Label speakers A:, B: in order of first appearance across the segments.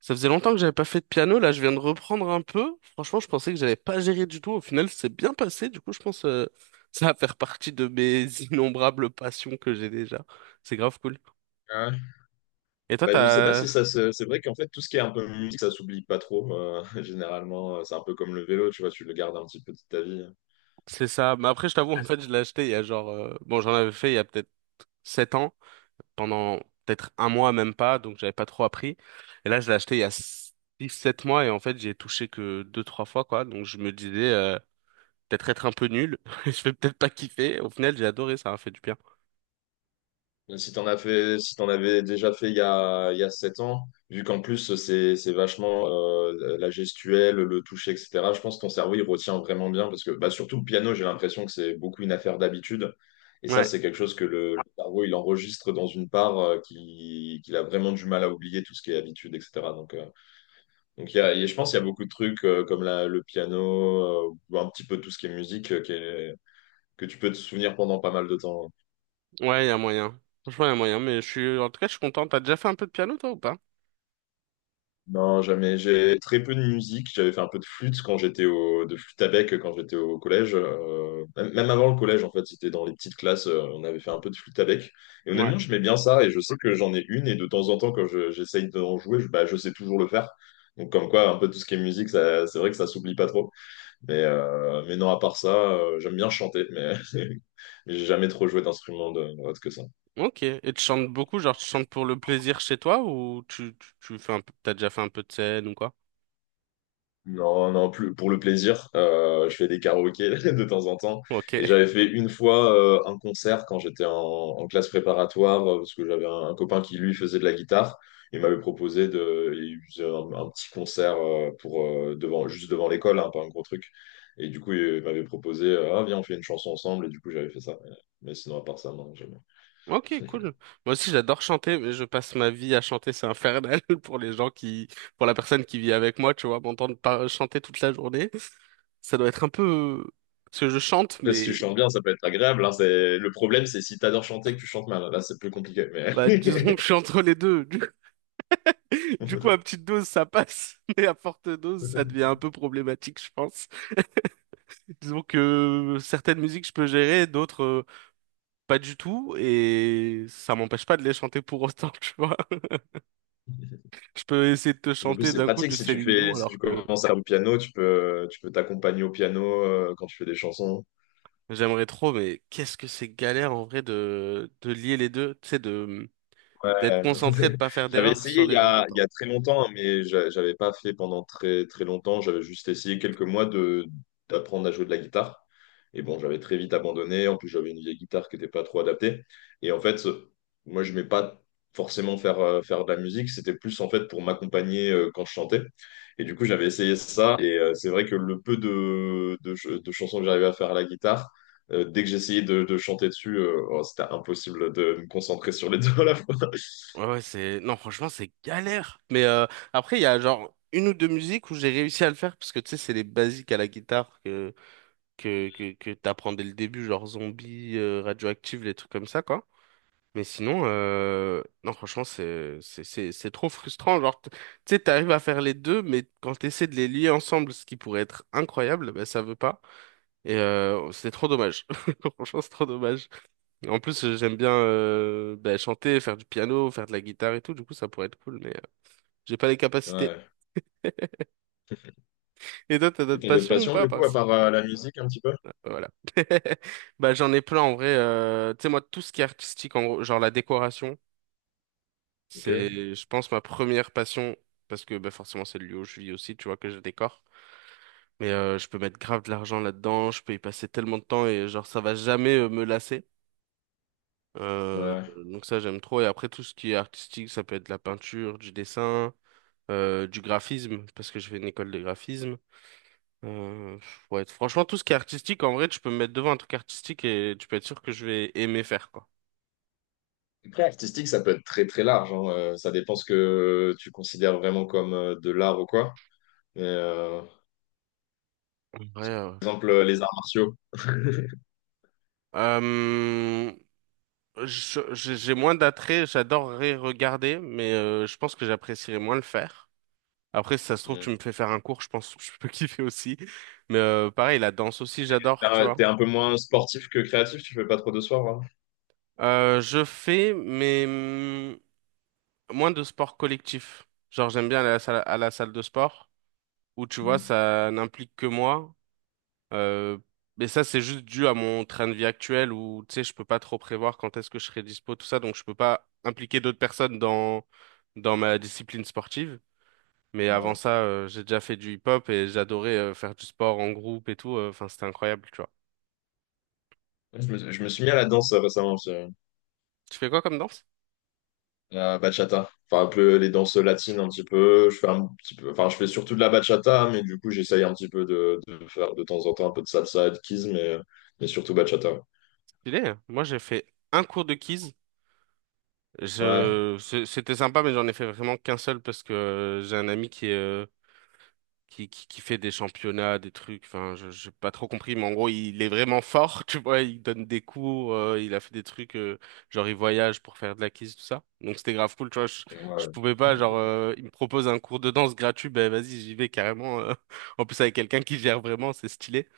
A: Ça faisait longtemps que j'avais pas fait de piano, là je viens de reprendre un peu. Franchement, je pensais que j'avais pas géré du tout. Au final, c'est bien passé. Du coup, je pense ça va faire partie de mes innombrables passions que j'ai déjà. C'est grave cool.
B: Ah ouais.
A: Et toi,
B: Je sais pas
A: t'as...
B: si ça se... C'est vrai qu'en fait, tout ce qui est un peu musique, ça s'oublie pas trop. Généralement, c'est un peu comme le vélo, tu vois, tu le gardes un petit peu de ta vie.
A: C'est ça. Mais après, je t'avoue, en fait, je l'ai acheté il y a genre... Bon, j'en avais fait il y a peut-être 7 ans, pendant peut-être un mois, même pas, donc j'avais pas trop appris. Et là, je l'ai acheté il y a 6, 7 mois et en fait, j'y ai touché que 2, 3 fois, quoi. Donc je me disais... Peut-être être un peu nul, je vais peut-être pas kiffer. Au final, j'ai adoré, ça m'a fait du bien.
B: Mais si t'en as fait... si t'en avais déjà fait il y a 7 ans, vu qu'en plus, c'est vachement la gestuelle, le toucher, etc., je pense que ton cerveau, il retient vraiment bien. Parce que, surtout le piano, j'ai l'impression que c'est beaucoup une affaire d'habitude. Et ça,
A: Ouais,
B: c'est quelque chose que le cerveau, il enregistre dans une part qui... qu'il a vraiment du mal à oublier, tout ce qui est habitude, etc. Donc, je pense qu'il y a beaucoup de trucs comme le piano, ou un petit peu tout ce qui est musique, que tu peux te souvenir pendant pas mal de temps.
A: ouais, il y a moyen. Franchement, il y a moyen, mais je suis, en tout cas, je suis content. T'as déjà fait un peu de piano, toi, ou pas?
B: Non, jamais. J'ai très peu de musique. J'avais fait un peu de flûte de flûte à bec quand j'étais au collège. Même avant le collège, en fait, c'était dans les petites classes. On avait fait un peu de flûte à bec. Et
A: Ouais.
B: honnêtement, j'aimais bien ça. Et je sais que j'en ai une. Et de temps en temps, j'essaye d'en jouer, je sais toujours le faire. Donc, comme quoi, un peu tout ce qui est musique, ça, c'est vrai que ça s'oublie pas trop. Mais non, à part ça, j'aime bien chanter, mais j'ai jamais trop joué d'instrument autre que ça.
A: Ok. Et tu chantes beaucoup, genre, tu chantes pour le plaisir chez toi, ou tu fais un peu, t'as déjà fait un peu de scène ou quoi?
B: Non, non, plus, pour le plaisir. Je fais des karaokés de temps en temps.
A: Ok.
B: Et j'avais fait une fois un concert quand j'étais en classe préparatoire, parce que j'avais un copain qui, lui, faisait de la guitare. Il m'avait proposé il faisait un petit concert devant, juste devant l'école, hein, pas un gros truc. Et du coup, il m'avait proposé, ah, viens, on fait une chanson ensemble. Et du coup, j'avais fait ça. Mais sinon, à part ça, non, j'aime...
A: Ok, cool. Moi aussi, j'adore chanter, mais je passe ma vie à chanter. C'est infernal pour les gens qui, pour la personne qui vit avec moi, tu vois, m'entendre pas chanter toute la journée. Ça doit être un peu, parce que je chante,
B: Après, si tu
A: mais,
B: chantes bien, ça peut être agréable, hein. C'est... Le problème, c'est si t'adores chanter que tu chantes mal. Là, c'est plus compliqué. Mais...
A: bah, disons que je suis entre les deux. Du coup, à petite dose, ça passe, mais à forte dose, ça devient un peu problématique, je pense. Disons que certaines musiques, je peux gérer, d'autres, pas du tout, et ça m'empêche pas de les chanter pour autant, tu vois. Je peux essayer de te
B: En plus,
A: chanter
B: c'est
A: d'un coup
B: pratique.
A: du Céline Dion,
B: Si tu
A: alors que
B: commences à faire du piano, tu peux t'accompagner au piano quand tu fais des chansons.
A: j'aimerais trop, mais qu'est-ce que c'est galère en vrai de lier les deux, tu sais, de, d'être
B: Ouais.
A: concentré, de pas faire
B: J'avais
A: d'erreur
B: essayé
A: sur les deux.
B: il y a très longtemps, hein, mais j'avais pas fait pendant très très longtemps. J'avais juste essayé quelques mois de d'apprendre à jouer de la guitare. Et bon, j'avais très vite abandonné. En plus, j'avais une vieille guitare qui n'était pas trop adaptée. Et en fait, moi, je ne vais pas forcément faire, faire de la musique. C'était plus en fait pour m'accompagner quand je chantais. Et du coup, j'avais essayé ça. Et c'est vrai que le peu de chansons que j'arrivais à faire à la guitare, dès que j'essayais de chanter dessus, oh, c'était impossible de me concentrer sur les deux.
A: Ouais, ouais, c'est... Non, franchement, c'est galère. Mais après, il y a genre une ou deux musiques où j'ai réussi à le faire, parce que tu sais, c'est les basiques à la guitare que, que t'apprends dès le début, genre zombie, radioactive, les trucs comme ça, quoi. Mais sinon, non, franchement, c'est trop frustrant. Genre, tu sais, t'arrives à faire les deux, mais quand t'essaies de les lier ensemble, ce qui pourrait être incroyable, ben, ça veut pas. Et c'est trop dommage. Franchement, c'est trop dommage. En plus, j'aime bien bah, chanter, faire du piano, faire de la guitare et tout. Du coup, ça pourrait être cool, mais j'ai pas les capacités.
B: Ouais.
A: Et toi, t'as
B: Et
A: d'autres
B: t'as d'autres
A: passions ou
B: passions,
A: pas?
B: du coup, à
A: Parce...
B: part la musique, un petit peu?
A: Voilà. Bah, j'en ai plein en vrai. Tu sais, moi, tout ce qui est artistique, en gros, genre la décoration,
B: Ok.
A: c'est, je pense, ma première passion. Parce que bah, forcément, c'est le lieu où je vis aussi, tu vois, que je décore. Mais je peux mettre grave de l'argent là-dedans, je peux y passer tellement de temps et genre, ça va jamais me lasser. Euh,
B: Ouais.
A: donc ça, j'aime trop. Et après, tout ce qui est artistique, ça peut être de la peinture, du dessin. Du graphisme, parce que j'ai fait une école de graphisme. Euh, ouais, franchement, tout ce qui est artistique, en vrai, tu peux me mettre devant un truc artistique et tu peux être sûr que je vais aimer faire, quoi.
B: Après, artistique, ça peut être très très large, hein. Ça dépend ce que tu considères vraiment comme de l'art ou quoi. Mais, euh,
A: En vrai,
B: par exemple, les arts martiaux.
A: euh, j'ai moins d'attrait, j'adorerais regarder, mais je pense que j'apprécierais moins le faire. Après, si ça se trouve, tu
B: Mm.
A: me fais faire un cours, je pense que je peux kiffer aussi. Mais pareil, la danse aussi, j'adore, tu vois.
B: T'es un peu moins sportif que créatif, tu fais pas trop de soir, vraiment.
A: Je fais, mais moins de sport collectif. Genre, j'aime bien aller à la salle de sport. Où tu vois,
B: Mm.
A: ça n'implique que moi. Euh, mais ça, c'est juste dû à mon train de vie actuel où, tu sais, je peux pas trop prévoir quand est-ce que je serai dispo, tout ça, donc je peux pas impliquer d'autres personnes dans dans ma discipline sportive. Mais avant
B: Ouais.
A: ça, j'ai déjà fait du hip-hop et j'adorais faire du sport en groupe et tout. Enfin, c'était incroyable, tu vois.
B: Je me suis mis à la danse récemment, aussi.
A: Tu fais quoi comme danse?
B: La bachata. Enfin, un peu les danses latines, un petit peu. Je fais un petit peu, enfin, je fais surtout de la bachata, mais du coup, j'essaye un petit peu de faire de temps en temps un peu de salsa et de kizomba, mais surtout bachata.
A: Stylé. Hein. Moi, j'ai fait un cours de keys.
B: Ouais,
A: Je, c'était sympa, mais j'en ai fait vraiment qu'un seul parce que j'ai un ami qui est qui fait des championnats, des trucs, enfin, j'ai pas trop compris, mais en gros, il est vraiment fort, tu vois, il donne des cours, il a fait des trucs, genre, il voyage pour faire de la kiss, tout ça. Donc, c'était grave cool, tu vois, je
B: ouais.
A: pouvais pas, genre, il me propose un cours de danse gratuit, ben, vas-y, j'y vais carrément, en plus, avec quelqu'un qui gère vraiment, c'est stylé.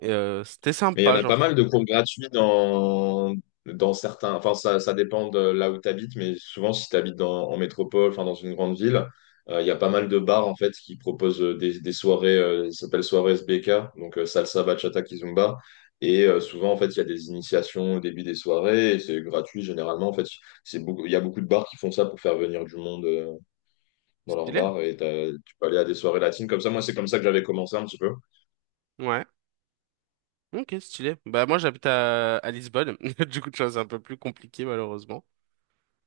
A: Et, c'était
B: Mais il y en
A: sympa,
B: a
A: genre,
B: pas mal de cours gratuits dans certains. Enfin, ça dépend de là où tu habites, mais souvent, si tu habites en métropole, enfin, dans une grande ville, il y a pas mal de bars en fait qui proposent des soirées, ça s'appelle soirée SBK, salsa, bachata, kizomba. Et souvent, en fait, il y a des initiations au début des soirées et c'est gratuit généralement. En fait, c'est beaucoup, il y a beaucoup de bars qui font ça pour faire venir du monde dans leur
A: stylé,
B: bar, et tu peux aller à des soirées latines comme ça. Moi, c'est comme ça que j'avais commencé un petit peu.
A: ouais. Ok, stylé. Bah moi j'habite à Lisbonne, du coup tu vois c'est un peu plus compliqué malheureusement.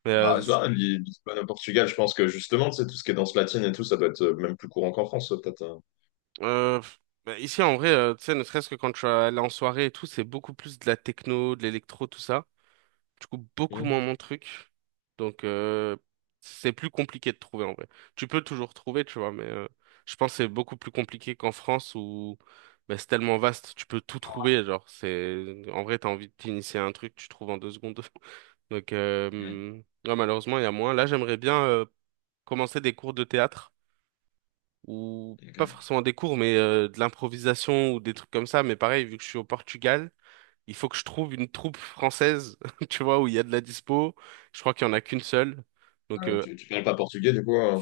A: Mais
B: Tu vois, Lisbonne au Portugal, je pense que justement, tu sais, tout ce qui est danse latine et tout, ça doit être même plus courant qu'en France, peut-être.
A: Euh, bah, ici, en vrai, tu sais, ne serait-ce que quand je suis allé en soirée et tout, c'est beaucoup plus de la techno, de l'électro, tout ça. Du coup, beaucoup moins
B: Mhm.
A: mon truc. Donc, c'est plus compliqué de trouver, en vrai. Tu peux toujours trouver, tu vois, mais je pense que c'est beaucoup plus compliqué qu'en France où bah, c'est tellement vaste, tu peux tout trouver. Genre, c'est... En vrai, t'as envie de t'initier à un truc, tu trouves en 2 secondes. Donc,
B: Mhm.
A: ouais, malheureusement, il y a moins. Là, j'aimerais bien commencer des cours de théâtre ou
B: Ok.
A: pas forcément des cours, mais de l'improvisation ou des trucs comme ça. Mais pareil, vu que je suis au Portugal, il faut que je trouve une troupe française, tu vois, où il y a de la dispo. Je crois qu'il y en a qu'une seule.
B: Ah
A: Donc,
B: ouais, tu parles pas portugais, du coup.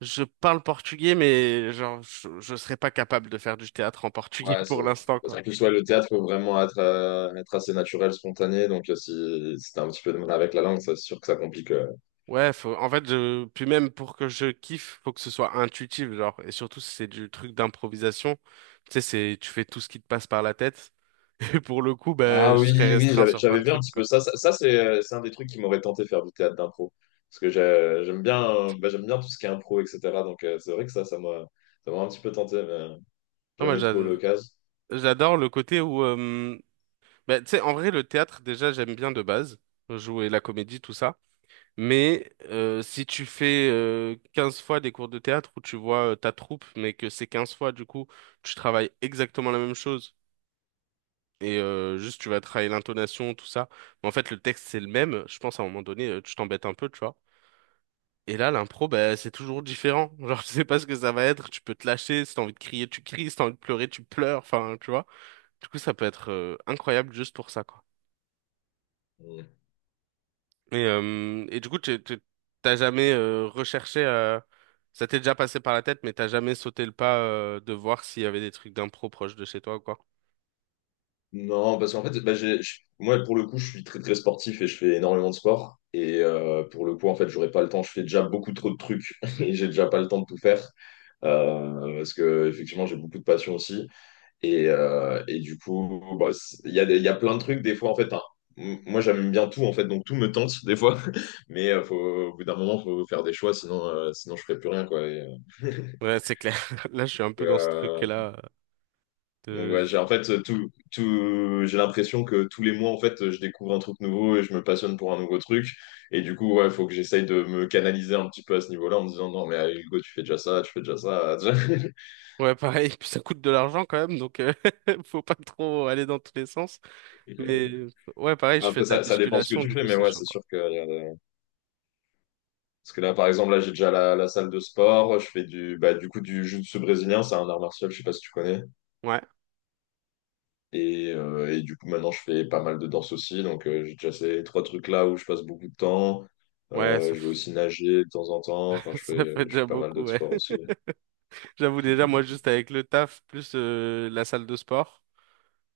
A: je parle portugais, mais genre, je serais pas capable de faire du théâtre en portugais
B: Ouais, ça-
A: pour l'instant,
B: Parce
A: quoi.
B: qu'en plus, ouais, le théâtre peut vraiment être, être assez naturel, spontané. Donc, si t'as un petit peu de mal avec la langue, c'est sûr que ça complique.
A: Ouais, faut, en fait, je, puis même pour que je kiffe, faut que ce soit intuitif, genre, et surtout si c'est du truc d'improvisation, tu sais, c'est, tu fais tout ce qui te passe par la tête, et pour le coup, bah,
B: Ah
A: je serais
B: oui, oui,
A: restreint sur plein
B: j'avais
A: de
B: vu un
A: trucs,
B: petit
A: quoi.
B: peu ça. C'est un des trucs qui m'aurait tenté faire du théâtre d'impro. Parce que j'aime bien, j'aime bien tout ce qui est impro, etc. Donc, c'est vrai que ça m'a un petit peu tenté, mais j'ai
A: Non, moi,
B: jamais eu trop eu l'occasion.
A: j'adore le côté où, bah, tu sais, en vrai, le théâtre, déjà, j'aime bien de base, jouer la comédie, tout ça. Mais si tu fais 15 fois des cours de théâtre où tu vois ta troupe, mais que c'est 15 fois, du coup, tu travailles exactement la même chose. Et juste, tu vas travailler l'intonation, tout ça. Mais en fait, le texte, c'est le même. Je pense, à un moment donné, tu t'embêtes un peu, tu vois. Et là, l'impro, bah, c'est toujours différent. Genre, tu sais pas ce que ça va être. Tu peux te lâcher. Si t'as envie de crier, tu cries. Si t'as envie de pleurer, tu pleures. Enfin, tu vois. Du coup, ça peut être incroyable juste pour ça, quoi. Et du coup, t'as jamais recherché, ça t'est déjà passé par la tête, mais t'as jamais sauté le pas de voir s'il y avait des trucs d'impro proche de chez toi ou quoi.
B: Non, parce qu'en fait, moi, pour le coup, je suis très très sportif et je fais énormément de sport. Et pour le coup, en fait, j'aurais pas le temps. Je fais déjà beaucoup trop de trucs et j'ai déjà pas le temps de tout faire. Parce que effectivement, j'ai beaucoup de passion aussi. Et du coup, il y a, il y a plein de trucs. Des fois, en fait, hein, moi, j'aime bien tout, en fait, donc tout me tente des fois. Mais au bout d'un moment, faut faire des choix, sinon, sinon je ferai plus rien, quoi.
A: Ouais, c'est clair. Là, je suis un peu dans ce
B: Euh,
A: truc-là
B: Donc
A: de...
B: ouais, j'ai en fait tout, j'ai l'impression que tous les mois en fait je découvre un truc nouveau et je me passionne pour un nouveau truc, et du coup ouais faut que j'essaye de me canaliser un petit peu à ce niveau-là en me disant non mais allez, Hugo, tu fais déjà ça, tu fais déjà ça.
A: Ouais, pareil, puis ça coûte de l'argent quand même, donc faut pas trop aller dans tous les sens. Mais ouais, pareil, je fais
B: Après
A: de la
B: ça, ça dépend ce que
A: musculation,
B: tu
A: du
B: fais,
A: coup,
B: mais
A: c'est
B: ouais
A: chaud,
B: c'est
A: quoi.
B: sûr que parce que là par exemple là j'ai déjà la salle de sport, je fais du bah du coup du jiu-jitsu brésilien, c'est un art martial, je sais pas si tu connais.
A: Ouais,
B: Et du coup, maintenant, je fais pas mal de danse aussi. Donc, j'ai déjà ces 3 trucs-là où je passe beaucoup de temps.
A: ouais,
B: Je vais aussi nager de temps en temps. Enfin,
A: ça fait
B: je fais
A: déjà
B: pas mal
A: beaucoup,
B: d'autres
A: ouais.
B: sports aussi.
A: J'avoue déjà, moi, juste avec le taf, plus la salle de sport,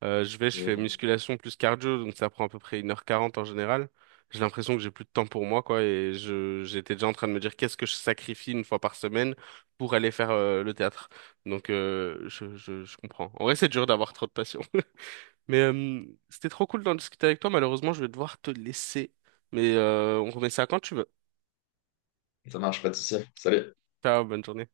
A: je vais, je fais
B: Mm.
A: musculation plus cardio, donc ça prend à peu près 1h40 en général. J'ai l'impression que j'ai plus de temps pour moi, quoi, et j'étais déjà en train de me dire qu'est-ce que je sacrifie une fois par semaine pour aller faire le théâtre. Donc, je comprends. En vrai, c'est dur d'avoir trop de passion. Mais c'était trop cool d'en discuter avec toi. Malheureusement, je vais devoir te laisser. Mais on remet ça quand tu veux.
B: Ça marche, pas de souci. Salut.
A: Ciao, bonne journée.